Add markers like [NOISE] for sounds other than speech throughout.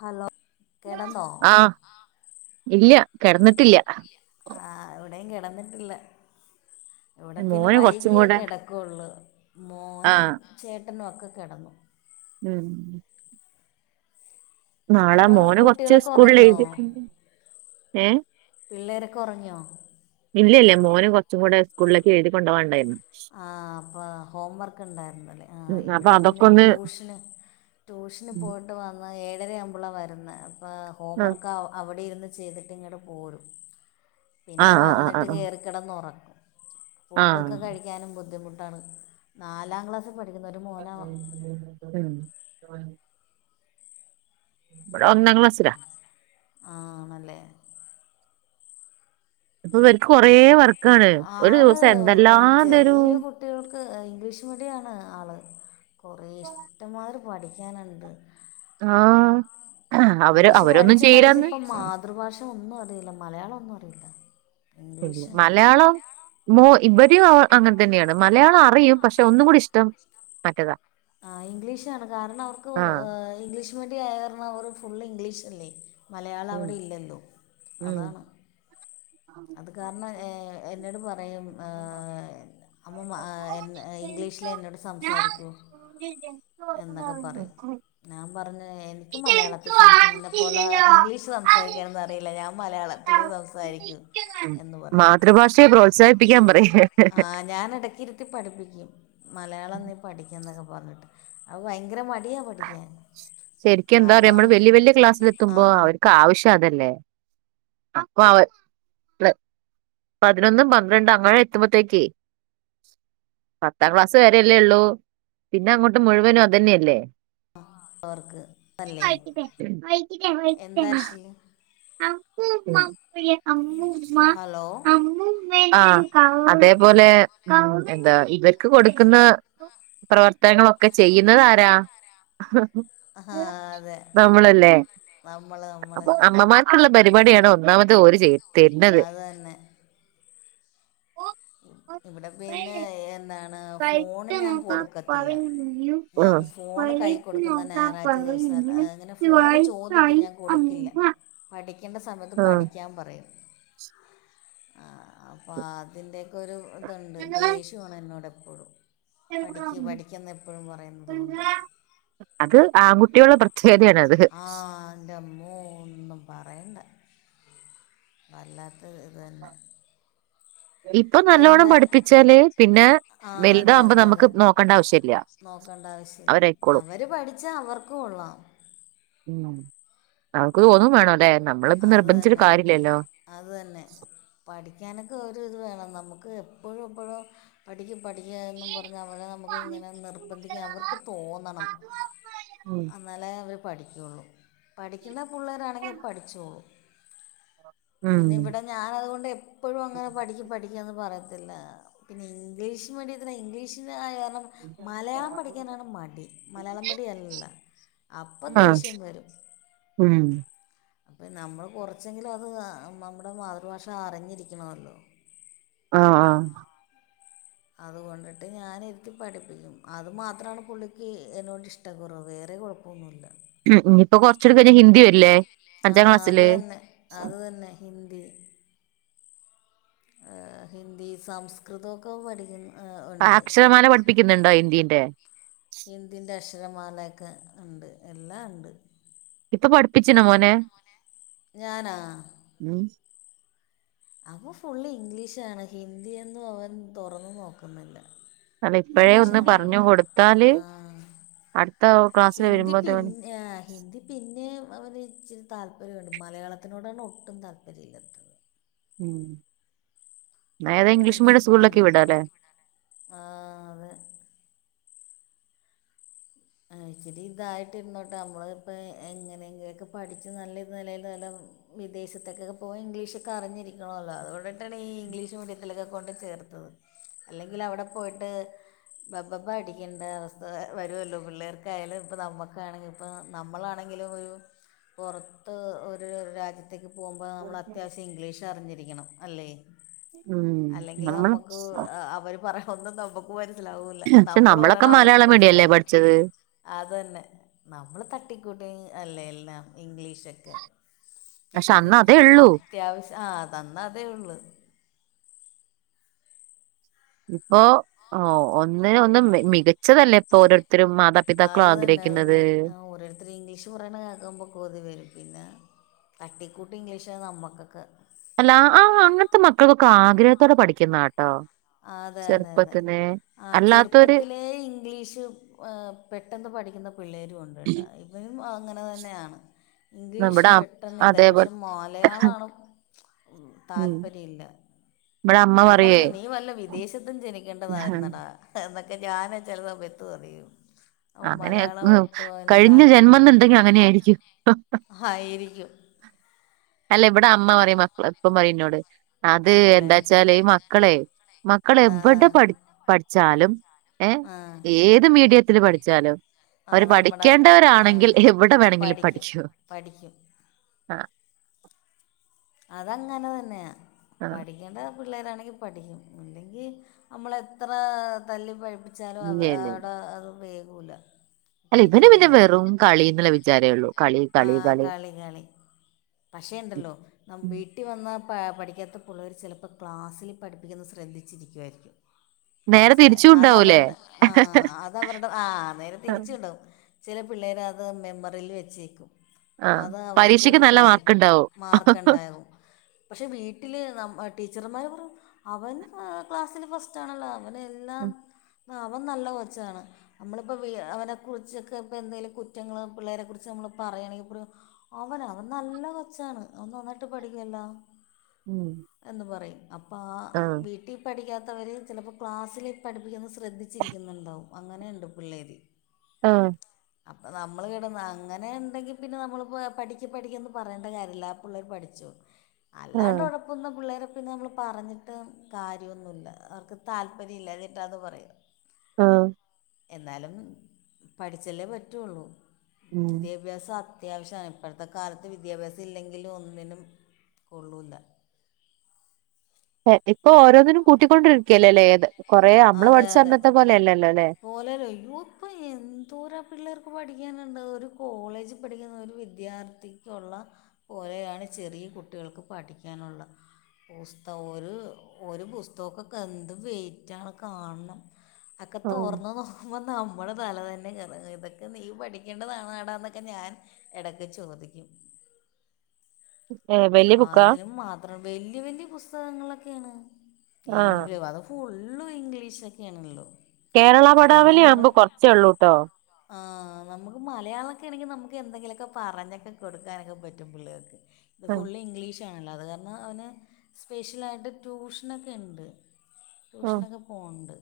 Hello കെടന്നോ? ആഹ് ഇല്ല കെട്ന്നിട്ടില്ല. ആഹ് ഇവിടെയു കെട്ന്നിട്ടില്ല. ഇവിടെ പിന്നെ മോന് വൈകിയേ കിടക്കൊള്ളു. ആഹ ട്ട ന്നോ ഉം നാളെ അവിടെ മോന് കൊർച്ച് കുട്ടികളൊക്കെ സ്കൂളിൽ ഉറങ്ങിയോ എഴുതിക്കണ്ട് ഏ പിള്ളേരൊക്കെ ഒറങ്ങിയോ? ഇല്ല ഇല്ല മോനും കൊർച്ചും കൂടെ സ്കളേക്ക് എഴുതി കൊണ്ടാവണ്ടയ്ര്ന്ന്. ആഹ അപ്പൊ ഹോം വർക്ക് ഇണ്ടായിരുന്നല്ലേ, ആ ഉം അപ്പൊ ഇവിടെ അതൊക്കെ പിന്നെ ഒന്ന് ട്യൂഷന് ട്യൂഷന് പോയിട്ട വാങ്ങ ഏ. ഞ്ചര ആവുമ്പള വരുന്നെ, അപാ ആഹ് ഹോംവർക്കാ അവിടിരുന്ന് ചെയ്തിട്ട് ങ്ങ്ട് പോരും. പിന്നെ ആഹ് വന്നിട്ട് കയറിക്കിടന്ന് ഒറങ്ങ് ആഹ. നും ബുദ്ധിമുട്ടാണ് നാലാക്ലാസ്സ് [INAUDIBLE] ഇബടെ ഒന്നാ ക്ലാസിലാ. ആണല്ലേ പ്പൊ ഇവർക്ക് കൊറെ വർക്കാണ്, ഒരു ദിവസെൻ ഉ എന്ത് ചെറിയ കുട്ടികൾക്ക് ഇംഗ്ലീഷ് മീഡിയാണ് ആള്. കുറെേ ഇഷ്ടമാത്‌രി പഠിക്കാനുണ്ട്. ആഹ ഇഗ്ലീഷ് പഠിച്ച് പഠിച്ച് ഇപ്പം മാതൃഭാഷ ഒന്നു അറിയില്ല, മലയാളൊന്നു അറിയില്ല. ഇംഗ്ലീഷ് മലയാളം മോ ഇപടിയോ അവ അങ്ങൻ തന്നെയാണ്, മലയാളം അറിയും പക്ഷെ ഒന്നും കൂടി ഇഷ്ടം മറ്റേതാ. ആ ഇംഗ്ലീഷ് ആണ്, കാരണ അവർക്ക് ആഹ് ഇംഗ്ലീഷ് മീഡിയം ആയർനവർ ഫുള്ള് ഇംഗ്ലീഷ്ല്ലേ, മലയാളം ഉം അവിടെ ഇല്ലല്ലോ ഉം അതാണ്. അത് കാരണം ഏ എന്നോട് പറയും ഏ അമ്മൂമ്മ എ ഇൻ ഇംഗ്ലീഷിലെന്നോട് സംസാരിക്കോ? [INAUDIBLE] എന്നൊക്കെ പറയും. ഞാൻ പറഞ്ഞു എനിക്ക് മലയാളത്തിൽ സംസെ നിന്നെ പോലെ ഇംഗ്ലീ ഷ് സംസാരിക്കാനൊന്നറിയില്ല, ഞാൻ മലയാളത്തില് സംസാരിക്കു. മാതൃഭാഷയെ പ്രോത്സാഹിപ്പിക്കാൻ പറയ്. ആ് ഞാനെടക്കിരുത്തി പഠിപ്പിക്കും മലയാള നീ പഠിക്കുന്നൊക്കെ പറഞ്ഞിട്ട് അഅ്ഭയങ്കരമല്ല ശരിക്കെന്താറിയോ മ്മള് വല്യ വല്യ ക്ലാസ്സിലെത്തുമ്പോ അവർക്ക് ആവശ്യ അതല്ലേ അപ്പൊ അവ ള് പതിനൊന്നും പന്ത്രണ്ട് അങ്ങനെത്തുമ്പോത്തേക്ക് പത്താം ക്ലാസ്സ് വരല്ലേ ഉള്ളൂ, പിന്നെ അങ്ങോട്ട് മുഴുവനും ഒന്നെയല്ലേ. അവർക്ക് അല്ലേ എന്താ വിഷയം [INAUDIBLE] [INAUDIBLE] [INAUDIBLE] ഹലോ അതേപോലെ എന്താ ഇവർക്ക് കൊടുക്കുന്ന പ്രവർത്തനങ്ങളൊക്കെ ചെയ്യുന്നതാരാ ആ, അതെ നമ്മളല്ലേ നമ്മൾ നമ്മൾ അപ്പൊ അമ്മമാര്ക്ക് പരിപാടിയാണ് ഒന്നാമത് ഓര് ചെയ്യണ് അതന്നെ ഇവിടെ പിന്നെ എന്നാ ആ ഞാൻ ഫോൺ കൈ കൊടുക്കുന്ന ഞായറാഴ്ച [INAUDIBLE] ദിവസം അങ്ങനെ ഫോണ് ചോദിക്കും ഞാൻ കൊടുക്കില്ല പഠിക്ക പഠിക്കണ്ട സമയത്ത് ഉം പഠിക്കാൻ പറയും ആ അപ്പൊ അതിന്റെ ക്കെ ഒരു ഇതുണ്ട് ദേഷ്യമാണ് എന്നോട് എപ്പോഴും പഠിക്ക് പഠിക്കെന്ന് എപ്പോഴും പറയുന്നത് കൊണ്ട് അത് ആൺകുട്ടിയോളെ പ്ര [INAUDIBLE] ആ ന്റമ്മോ ഒന്നും പറയണ്ട വല്ലാത്തത് തന്നെ ഇപ്പൊ നല്ലോണ്ണം എന്താ പഠിപ്പിച്ചാല് പിന്നെ ആ അതെ വലുതാകുമ്പോ അതെ നമുക്ക് അതെ നോക്കണ്ട ആവശ്യല്ല നോക്കേണ്ട ആവശ്യല്ല അവര് പഠിച്ചാ അവർക്കു കൊള്ളാം ഉം അവക്ക് തോന്നും വേണൊല്ലെ നമ്മളിപ്പ അത് നിർബന്ധിചിട്ട് തന്നെ കാര്യല്ലല്ലോ അത് തന്നെ പഠിക്കാനൊക്കെ ഒരു ഇത് വേണം നമുക്ക് എപ്പോഴും എപ്പോഴും പഠിക്ക് പഠിക്കാ എന്നും പറഞ്ഞ അവരെ നമുക്ക് ഇങ്ങനെ നിർബന്ധിക്കാം അവർക്ക് തോന്നണം ഉം അന്നാലെ അവര് പഠിക്കുള്ളൂ പഠിക്കുന്ന പുള്ളേരാണെങ്കി പഠിച്ചോളു പിന്നെ ഇവിടെ ഞാൻ അതുകൊണ്ട് എപ്പഴും അങ്ങനെ പഠിക്ക് പഠിക്ക് ക്കെന്ന് പറയത്തില്ല പിന്നെ ഇംഗ്ലീഷ് മീഡിയത്തിന് ഇംഗ്ലീഷിന്റെ കാര്യാ മലയാളം പഠിക്കാനാണ് മടി മലയാള മീഡിയം അല്ലല്ലോ അപ്പൊ ആഹ് ദേഷ്യം വരും ഉം അപ്പ നമ്മൾ കുറച്ചെങ്കിലും അത് നമ്മുടെ മാതൃഭാഷ അറിഞ്ഞിരിക്കണവല്ലോ ആ ആ അതുകൊണ്ടിട്ട് ഞാനിരുത്തി പഠിപ്പിക്കും അത് മാത്രാണ് പുള്ളിക്ക് എന്നോട് ഇഷ്ട കുറവ് വേറെ കൊഴപ്പൊന്നുല്ല ഉം ഞ്ഞിപ്പൊ കൊറച്ചുടി കഴിഞ്ഞ ഹിന്ദി വരില്ലേ ആ അഞ്ചാം അതു ക്ലാസ്സില് തന്നെ അതു തന്നെ ഹിന്ദി ഹിന്ദി സംസ്കൃതൊക്കെ പഠിക്കുന്നു അ അക്ഷരമാല പഠിപ്പിക്കുന്നുണ്ടോ ഹിന്ദിന്റെ അക്ഷരമാലക്കെ ഇണ്ട് എല്ലാം ഇണ്ട് ഇപ്പൊ പഠിപ്പിച്ചിണോ മോനെ ഞാനാ അവൻ ഫുള്ള് ഇംഗ്ലീഷാണ് ഹിന്ദിയൊന്നും അവൻ തൊറന്നു നോക്കുന്നില്ല അല്ല ഇപ്പഴേ ഒന്ന് ഇംഗ്ലീഷാണ് പറഞ്ഞു അവിടെ കൊടുത്താല് ആ അടുത്ത ക്ലാസ്സില് ഹിന്ദി വരുമ്പോത്തേന് പിന്നെ ഹിന്ദി പിന്നെ അവന് ഇച്ചിരി താല്പര്യമുണ്ട് മലയാളത്തിനോടാണ് ഒട്ടും താല്പര്യം ഇല്ലാത്തത് ഉം ഏതാ അതാണ് ഇംഗ്ലീഷ് കുറച്ച് മീഡിയം സ്കൂളിലൊക്കെ പണി വിടാല്ലേ ആ അതെ ആ ഇച്ചിരി ഇതായിട്ട് ഇരുന്നോട്ടെ നമ്മള് ഇപ്പ എങ്ങനെങ്കിലൊക്കെ പഠിച്ച് നല്ല നിലേൽ നല്ല വിദേശത്ത്ക്കൊക്കെ പോയാൽ ഇംഗ്ലീഷ്ക്കെ അറിഞ്ഞിരിക്കണല്ലോ അതുകൊണ്ടട്ടാണ് ഈ ഇംഗ്ലീഷ് മീഡിയത്തിലൊക്കെ കൊണ്ട് ചേർ [INAUDIBLE] അല്ലെങ്കിൽ അവിടെ പോയിട്ട് ബബ്ബബ്ബ അടിക്കേണ്ട അവസ്ഥ വരു വരുവല്ലോ പിള്ളേർക്കായാലും ഇപ്പ നമ്മുക്കാണെങ്കിപ്പ നമ്മളാണെങ്കിലും ഒരു പൊറത്ത് ഒരു രാജ്യത്തേക്ക് പോകുമ്പോ നമ്മൾ അത്യാവശ്യം ഇംഗ്ലീഷ് അറിഞ്ഞിരിക്കണം അല്ലേ ഉം അല്ലെങ്കിൽ നമ്മള് നമുക്ക് അവര് പറയാ ഒന്നും നമ്മുക്ക് മനസ്സിലാവൂല്ല പക്ഷെ നമ്മൾ നമ്മളൊക്കെ പറയണ അവർക്കും മലയാളം മീഡിയം അല്ലേ മനസ്സിലാവൂല്ല പഠിച്ചത് അത് തന്നെ നമ്മള് തട്ടിക്കൂട്ടി അല്ലേ എല്ലാം ഇംഗ്ലീഷൊക്കെ പക്ഷെ അന്ന് അതേ ഉള്ളൂ അത്യാവശ്യം ആഹ് തന്ന് അതേ ഉള്ളു ഇപ്പൊ ഓ ഒന്നിനൊന്ന് മികച്ചതല്ലേ ഇപ്പൊ ഓരോരുത്ത അത് തന്നെ അത് തന്നെ ഓരോരുത്തർ ഇംഗ്ലീഷ് പറയണ കേക്കുമ്പോ കൊതി വരും പിന്നെ തട്ടിക്കൂട്ടി ഇംഗ്ലീഷ് നമ്മക്കൊക്കെ അല്ല ആഹ് അങ്ങനത്തെ മക്കൾക്കൊക്കെ ആഗ്രഹത്തോടെ പഠിക്കുന്നാട്ടോ അതെ അതെ അതെ ചെറുപ്പത്തിനെ ആ അല്ലാത്തൊരു ചെറുപ്പത്തിലെ ഇംഗ്ലീഷ് പെട്ടെന്ന് പഠിക്കുന്ന പിള്ളേരും ഉണ്ട്ട്ടോ ഇവനും അങ്ങനെ തന്നെയാണ് ഇംഗ്ലീഷ് നമ്മുടെ പെട്ടെന്ന് ഇതായി അതേപോലെ പക്ഷെ മലയാളാണ് ഉം താൽപര്യല്ല ഇവിടെ അമ്മ പറയേ നീ വല്ല വിദേശത്തും ജനിക്കേണ്ടതായിരുന്നടാ എന്നൊക്കെ ഞാന ചെല സമയത്തു പറിയും അപ്പ അങ്ങനെ മലയാളം ഒട്ടും അവന് കഴിഞ്ഞ താല്പര്യം ഇല്ലാത്ത ജന്മംന്നുണ്ടെങ്കി പോലെ അങ്ങനെയായിരിക്കും ആയിരിക്കും അല്ല ഇവിടാ അമ്മ പറയും മക്കള ഇപ്പ പറയും ഇന്നോട് അത് ആണല്ലേ എന്താ ച്ചാല് ഈ മക്കളെ മക്കള ആ ആ എവിടെ പഠി പഠിച്ചാലും ഏ ആ ഏത് മീഡിയത്തില് പഠിച്ചാലും ആ അവര് നമ്മുടെ ആ പഠിക്കേണ്ടവരാണെങ്കിൽ എവിടെ വേണമെങ്കിലും പഠിക്കും പഠിക്കും ആ അതങ്ങനെ തന്നെയാണ് ആ പഠിക്കേണ്ട പിള്ളേരാണെങ്കിൽ പഠിക്കും അല്ലെങ്കിൽ നമ്മള എത്ര തല്ലി പഴിപ്പിച്ചാലും ഇല്ല ച്ചാലും ഇല്ല ഇല്ല അവിടെ അതും വേകൂല്ല അല്ല ഇതിന് പിന്നെ വെറും കളിന്നുള്ള വിചാരേള്ളൂ കളി കളി കളി ഉം, പക്ഷേണ്ടല്ലോ ഉം. വീട്ടിൽ വന്നാൽ പഠിക്കാത്ത പിള്ളേർ ചിലപ്പോൾ ക്ലാസ്സിൽ പഠിപ്പിക്കുന്നത് ശ്രദ്ധിച്ചിരിക്കുവായിരിക്കും നേരെ മനസിലായി തിരിച്ചും അത ഉണ്ടാവൂലേ അവരുടെ ആഹ അതവരുടെ ആഹ നേരെ തിരിച്ചുണ്ടാവും ചില പിള്ളേർ അത് മെമ്മറിയിൽ വെച്ചേക്കും ആ പരീക്ഷയ്ക്ക് നല്ല മാർക്ക് ഉണ്ടാവും ക്കെണ്ടായോ പക്ഷെ വീട്ടില് നമ്മ ടീച്ചർമാര് പറു അവൻ ക്ലാസ്സില് ഫസ്റ്റ് ആണല്ലോ അവന് എന്നാ ഉം ആ അവൻ നല്ല കുറച്ചാണ് നമ്മളിപ്പ അവൻ നല്ല കൊച്ചാണ്. അമ്മള് പ്പം അവനെ കുറിച്ചൊക്കെ ഇപ്പ എന്തെലും കുറ്റങ്ങള്പിള്ളേരെ കുറിച്ച് നമ്മ പറയയാണെങ്കിൽ പറയും അവനോ അവൻ നല്ല കൊച്ചാണ് ഒന്ന് നന്നായിട്ട് പഠിക്കല്ലോ ഉം എന്ന് പറയും അപ്പം ആ വീട്ടിൽ പഠിക്കാത്ത ത്തവര് ചിലപ്പോൾ ക്ലാസ്സിൽ പഠിപ്പിക്കുന്നത് ശ്രദ്ധിച്ചിരിക്കുന്നുണ്ടാവും അങ്ങനെയുണ്ട് പിള്ളേര് ആഹ അപ്പം നമ്മൾ കേടുന്ന അങ്ങനെ ഉണ്ടെങ്കിൽ പിന്നെ നമ്മളിപ്പോൾ പഠിക്ക പഠിക്കൊന്ന് പറയേണ്ട കാര്യമില്ല പിള്ളേർ പഠിച്ചു ആ അല്ലാണ്ട് ഉഴപ്പുന്ന പിള്ളേർ പിന്നെ നമ്മള് പറഞ്ഞിട്ട് കാര്യ ഒന്നുല്ല അവർക്ക് താല്പര്യം ഇല്ല ഞ്ഞിട്ടാ ന്ന് പറയാ ആഹ എന്നാലും പഠിച്ചല്ലേ പറ്റുള്ളൂ ഉം വിദ്യാഭ്യാസം അത്യാവശ്യാണ് ഇപ്പഴത്തെ കാലത്ത് വിദ്യാഭ്യാസം ഇല്ലെങ്കിൽ ൽ ഒന്നിനും കൊള്ളൂലാ ഇപ്പൊ ഓരോന്നിനും കൂട്ടിക്കൊണ്ടിരിക്കയല്ല അല്ലേ ഏത് കൊറേ നമ്മള് അതെ പഠിച്ച അതെ അന്നത്തെ പോലെയല്ലല്ലോ അല്ലെ പോലല്ലോയോ ഇപ്പൊ എന്തോരാ പിള്ളേർക്ക് പഠി പഠിക്കാനുള്ളത് ഒരു കോളേജ് പഠിക്കുന്ന ഒരു വിദ്യാർത്ഥിക്കുള്ള പോലെയാണ് ചെറിയ കുട്ടിക കുട്ടികൾക്ക് പഠിക്കാനുള്ളത് പുസ്തം ഒരു പുസ്തകൊക്കെ എന്ത് വെയ്റ്റാണ് കാണണം ഒക്കെ ആഹ് തോർന്ന നോ നമ്മള് തല തന്നെ കറങ്ങു ഇതൊക്കെ നീ പഠിക്കേണ്ടതാണ് എടാന്നൊക്കെ ഞാൻ ഇടയ്ക്ക് ചോദി ശബ്ദം ക്ലിയർ അല്ല അതിനും മാത്രം വല്യ വല്യ പുസ്തകങ്ങളൊക്കെ ആഹ് ഇങ്ക് അത് ഫുള്ള് ഇംഗ്ലീഷ് തന്നെയാണ്ള്ളത് കേരള പടാവലി ആവുമ്പം കൊറച്ചേ ഉള്ളൂട്ടോ ആ നമുക്ക് മലയാളക്കെ ആണെങ്കിൽ നമുക്ക് എന്തെങ്കിലുമൊക്കെ പറഞ്ഞൊക്കെ കൊടുക്കാനൊക്കെ പറ്റും പിള്ളേർക്ക് അത് ആഹ് ഫുള്ള് ഇംഗ്ലീഷാണല്ലോ അത് കാരണം അവന് സ്പെഷ്യലായിട്ട് ട്യൂഷനൊക്കെ ഇണ്ട് ആഹ് ട്യൂഷനൊക്കെ പോവ്ണ്ട്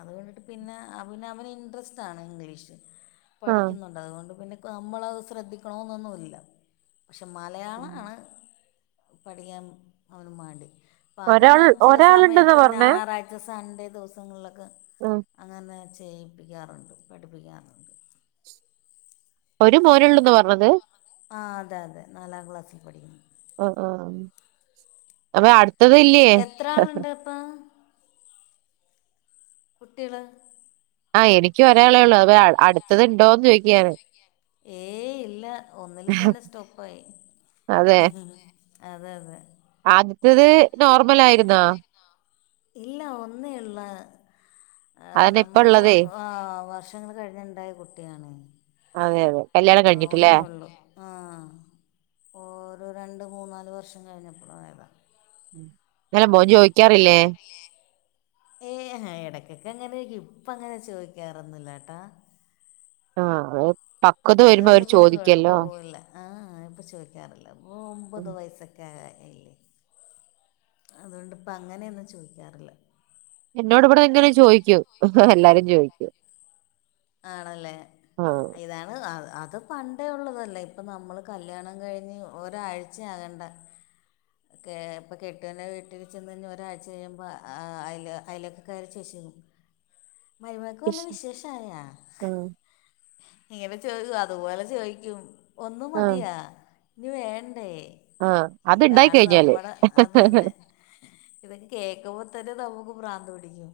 അത് കണ്ടിട്ട് പിന്നെ അവ അവന് ഇൻട്രസ്റ്റ് ആണ് ഇംഗ്ലീഷ് ആഹ് പഠിക്കുന്നുണ്ട് അതുകൊണ്ട് പിന്നെ നമ്മളത് ശ്രദ്ധിക്കണന്നൊന്നുല്ല പക്ഷെ മലയാളാണ് പഠിക്കാൻ അവന് മടി അപ്പ അത് ഒരാൾ ഞാൻ ചില ഒരാളുണ്ടെന്നാ സമയത്ത് പറഞ്ഞേ ഞായറാഴ്ച സണ്ടേ ദിവസങ്ങളിലൊക്കെ ആഹ് അങ്ങനെ ചെയ്യിപ്പിക്കാറുണ്ട് പഠിപ്പിക്കാറുണ്ട് ഒരു മോനുള്ളുന്നാ പറഞ്ഞത് ആ അതെ അതെ നാലാം ക്ലാസ്സിൽ പഠിക്കുന്നു ആ ആ അപ്പ അടുത്ത എത്ര ആളുണ്ട് ഇപ്പൊ കുട്ടികള് ആ എനിക്ക് ഒരളേള്ളു അ അടുത്തത് ഇണ്ടോന്ന് ചോദിക്കാര്ന്നു ഏയ് ഇല്ല ഒന്നില് തന്നെ സ്റ്റോപ്പ് ആയി അതെ അതെ അതെ ആദ്യത്തത് നോർമൽ ആയിരുന്നാ ഇല്ല ഒന്നേള്ള അതന്നെ ഇപ്പ നമ്മുക്ക് ഉള്ളതേ ആ വർഷ വർഷങ്ങൾ കഴിഞ്ഞട്ടുണ്ടായ കുട്ടിയാണ് അതെ അതെ കല്യാണം ആ കഴിഞ്ഞിട്ടില്ലേ ഒന്നേള്ളൂ ആ ഓ രണ്ട് മൂന്ന് നാല് വർഷം കഴിഞ്ഞപ്പം ആയത അങ്ങനെ മോൻ ചോദിക്കാറില്ലേ ഏ എടക്കൊക്കെ അങ്ങനെ ചോദിക്കും ഇപ്പ അങ്ങനെ ചോദിക്കാറൊന്നില്ലട്ടാ ആ പക്വത വരുമ്പോ അവര് ചോദിക്കല്ലോ ആ ഇപ്പം ചോദിക്കാറില്ല ഇ ഒമ്പത് വയസ്സൊക്കെ ആയില്ലെ അതുകൊണ്ട് ഇപ്പം അങ്ങനെയൊന്നും ചോദിക്കാറില്ല എന്നോട് ഇവിടെ ഇങ്ങനെ ചോദിക്കും എല്ലാരും ചോയിക്കും ആണല്ലേ ആഹ് ഇതാണ് ആ അത് പണ്ടേ ഉള്ളതല്ലേ ഇപ്പം നമ്മള് കല്ല്യാണം കഴിഞ്ഞ് ഒരാഴ്ചയാകേണ്ട ഇപ്പൊ കെട്ടുന്റെ വീട്ടിൽ ചെന്ന് കഴിഞ്ഞ് ഒരാഴ്ച കഴിയുമ്പോൾ അയ് അയിലൊക്ക കാര് ചോദിച്ചും ശബ്ദം ക്ലിയർ അല്ല മരുമേക്ക് വല്ല വിശേഷം ആയ ആഹ ഇങ്ങനെ ചോദിച്ചു അതുപോലെ ചോദിക്കും ഒന്നും മതിയാ ഇനി വേണ്ടേ ആ അത്ണ്ടായി ഇതാണ് കഴിഞ്ഞാല് നമ്മുടെ അത് തന്നെ ഇതൊക്കെ കേക്കുമ്പോ തന്നെ നമുക്ക് പ്രാന്ത് പിടിക്കും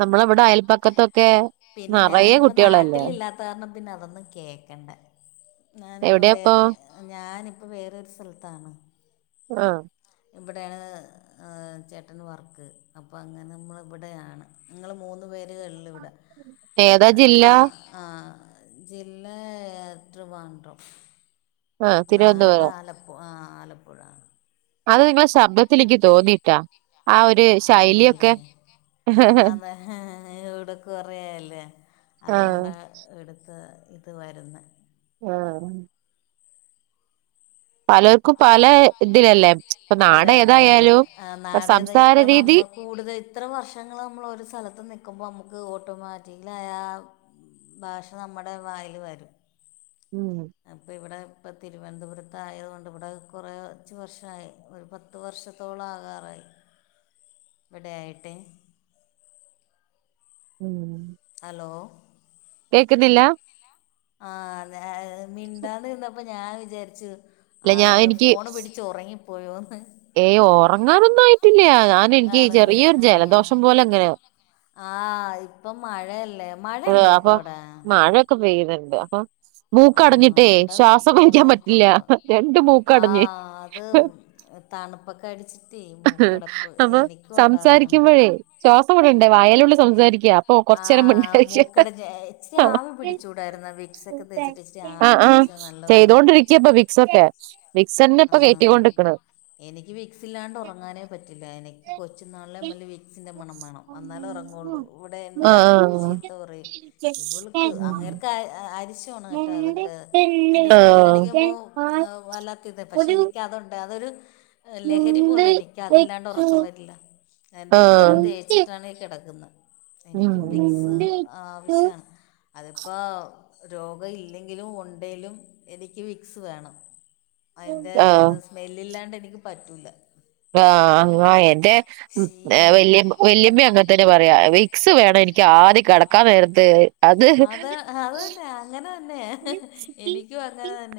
നമ്മളവിടെ അയൽപക്കത്തൊക്കെ പിന്നെ നിറയെ ഞാനിപ്പ കുട്ടികളല്ലേ നാട്ടിലില്ലാത്ത കാരണം പിന്നെ അതൊന്നും കേൾക്കണ്ട ഞാൻ ഇപ്പൊ എവിടെയാപ്പൊ വേറെ ഞാനെയ് വേറൊരു സ്ഥലത്താണ് ആ ഇവിടെയാണ് ചേട്ടന് വർക്ക് അപ്പോൾ അങ്ങനെ നമ്മൾ ഇവിടെയാണ് ഞങ്ങള് മൂന്ന് പേര് ഉള്ളൂ ഇവിടെ ഏതാ ജില്ല ആ ജില്ല ട്രിവാൻഡ്രം ആഹ് നാട് തിരുവനന്തപുരം ആലപ്പുഴ ആ ആലപ്പുഴ അത് നിങ്ങളെ ശബ്ദത്തിലെനിക്ക് തോന്നിയിട്ടാ എ ശൈലിയൊക്കെ. അതെ ഹേ യൗടെ കൊറേ അല്ലേ. ആഹ് അതുകൊണ്ട് എടുത്ത് ഇത് വരുന്ന്. ആഹ്. പലർക്കും പല പലൊൽക്കും പലെ ഇതിലല്ലേ തിലല്ലെ, ഇപ്പൊ നാട് അതെയതെ ഏതായാലും നാടേത ഇപ്പ സംസാര രീതി നമ്മ കൂടുതൽ ഇത്ര വർഷങ്ങൾ നമ്മൾ ഒരു സ്ഥലത്ത് നിൽക്കുമ്പോ മക്ക് ഒട്ടു- ട്ടോമാറ്റിക്കലായാ ഭാഷ നമ്മടെ വായിൽ വരും. ഉം അപ്പൊ ഇവിടെ. പ്പതിരുവനന്തപുരത്തയതുകൊണ്ട് വടെ കുറേ അഞ്ച് വർഷമായി ഒരു പത്ത് വർഷത്തോളാകാറായി. [INAUDIBLE] ഇവിടെയായിട്ട്. ഉം. ഹലോ. കേക്കുന്നില്ലാ? ആ അതെ അ മിണ്ടാതെര്ന്നപ്പൊ ഞാവിചാരിച്ചു. ഇല്ല ഞാൻ ആള് എനിക്ക് ഫോണ് പിടിച്ച് ഒറങ്ങിപ്പോയോ ഏയ് ഓറങ്ങാനൊന്നുആയിട്ടില്ല, ഞാനെൻകി ചെറിയൊരു ജലദോഷം പോലെങ്ങനെ. ആഹ് ഇപ്പം മഴ- ഉണ്ടോ അപ്പൊ ഇപ്പം അവിടെ മഴൊക്കെ പെയ്ണണ്ട് അപ്പൊ. ആഹ് മൂക്കടഞ്ഞിട്ടേ ഇവിടെ ശ്വാസംവൽക്കാൻ തോർന്ന് നിക്കുവാ പറ്റില്ല ഇപ്പൊ രണ്ട് മൂക്കടഞ്ഞ്- തണുപ്പൊക്കടിച്ചിട്ടേ മൂക്കടപ്പ് അപ്പൊ എനിക്കും ഉണ്ടാകാറുണ്ട്. വായിലുണ്ട് സംസാരിക്ക്യ. അപ്പൊ കൊർച്ചേരം മ്ണ്ട്- അ മൂക്കടഞ്ഞ് എ ഇച്ചിരി ആവി പിടച്ചൂടായിരുന്നോ വിക് സൊക്കെ തേച്ചിട്ട് ഇച്ചിരി ആവി പിടിച്ച നല്ലതാണ്. [UNINTELLIGIBLE] വികസൊക്കെ. ആഹ് എനിക്ക് വിക്സില്ലാണ്ട് ഉറങ്ങാനേ പറ്റില്ല. എനിക്ക് കൊച്ചു നാൾലെ മല്ല വിക്സിൻ്റെ മണം മാണം, എന്നാലേ ഉറങ്ങുള്ളൂ. ഇവിടെ എൻ്റെ ആ ആ ഹസ്ബൻഡ് ചീത്ത പറയും. ഇവൾക്ക് അങ്ങേർക്ക് അ അയച്ച് ക്വേണട്ടതൊക്കെ അയിൻ്റെ ഉം. സ്‌മെല്ലടിക്കുമ്പൊ അ വല്ലാ ത് പക്ഷെ എനിക്ക് അതുണ്ട് അതൊരു. ലഹരി പോലെ എനിക്ക് അതില്ലാണ്ടൊറക്കം വരില്ല. ഞാൻതെ ആ ഇപ്പഴും ആ തേച്ചിട്ടാണ് കിടക്കുന്ന്. എനിക്കും വിക്സ് ആഹ് ആവശ്യണ്. അതിപ്പോ രോഗ ഇല്ലെങ്കിലും ഒണ്ടേലും എനിക്ക് വിക്സ് വേണം. അതിന്റെ ഇത് സ്മെല് ഇല്ലാണ്ടെനിക്ക് പറ്റൂല ആഹ് അങ്ങനെനെ വ ശീലമാണ് വല്യ വല്യമ്മ അങ്ങനെ തന്നെ പറയാ വിക്സ് വേണം എനിക്ക് ക്ആദി കെടക്കാ നേരത്ത് അഹ് അതെ അതന്നെ അങ്ങനെ തന്നെ എനിക്കും അങ്ങനെ തന്നെ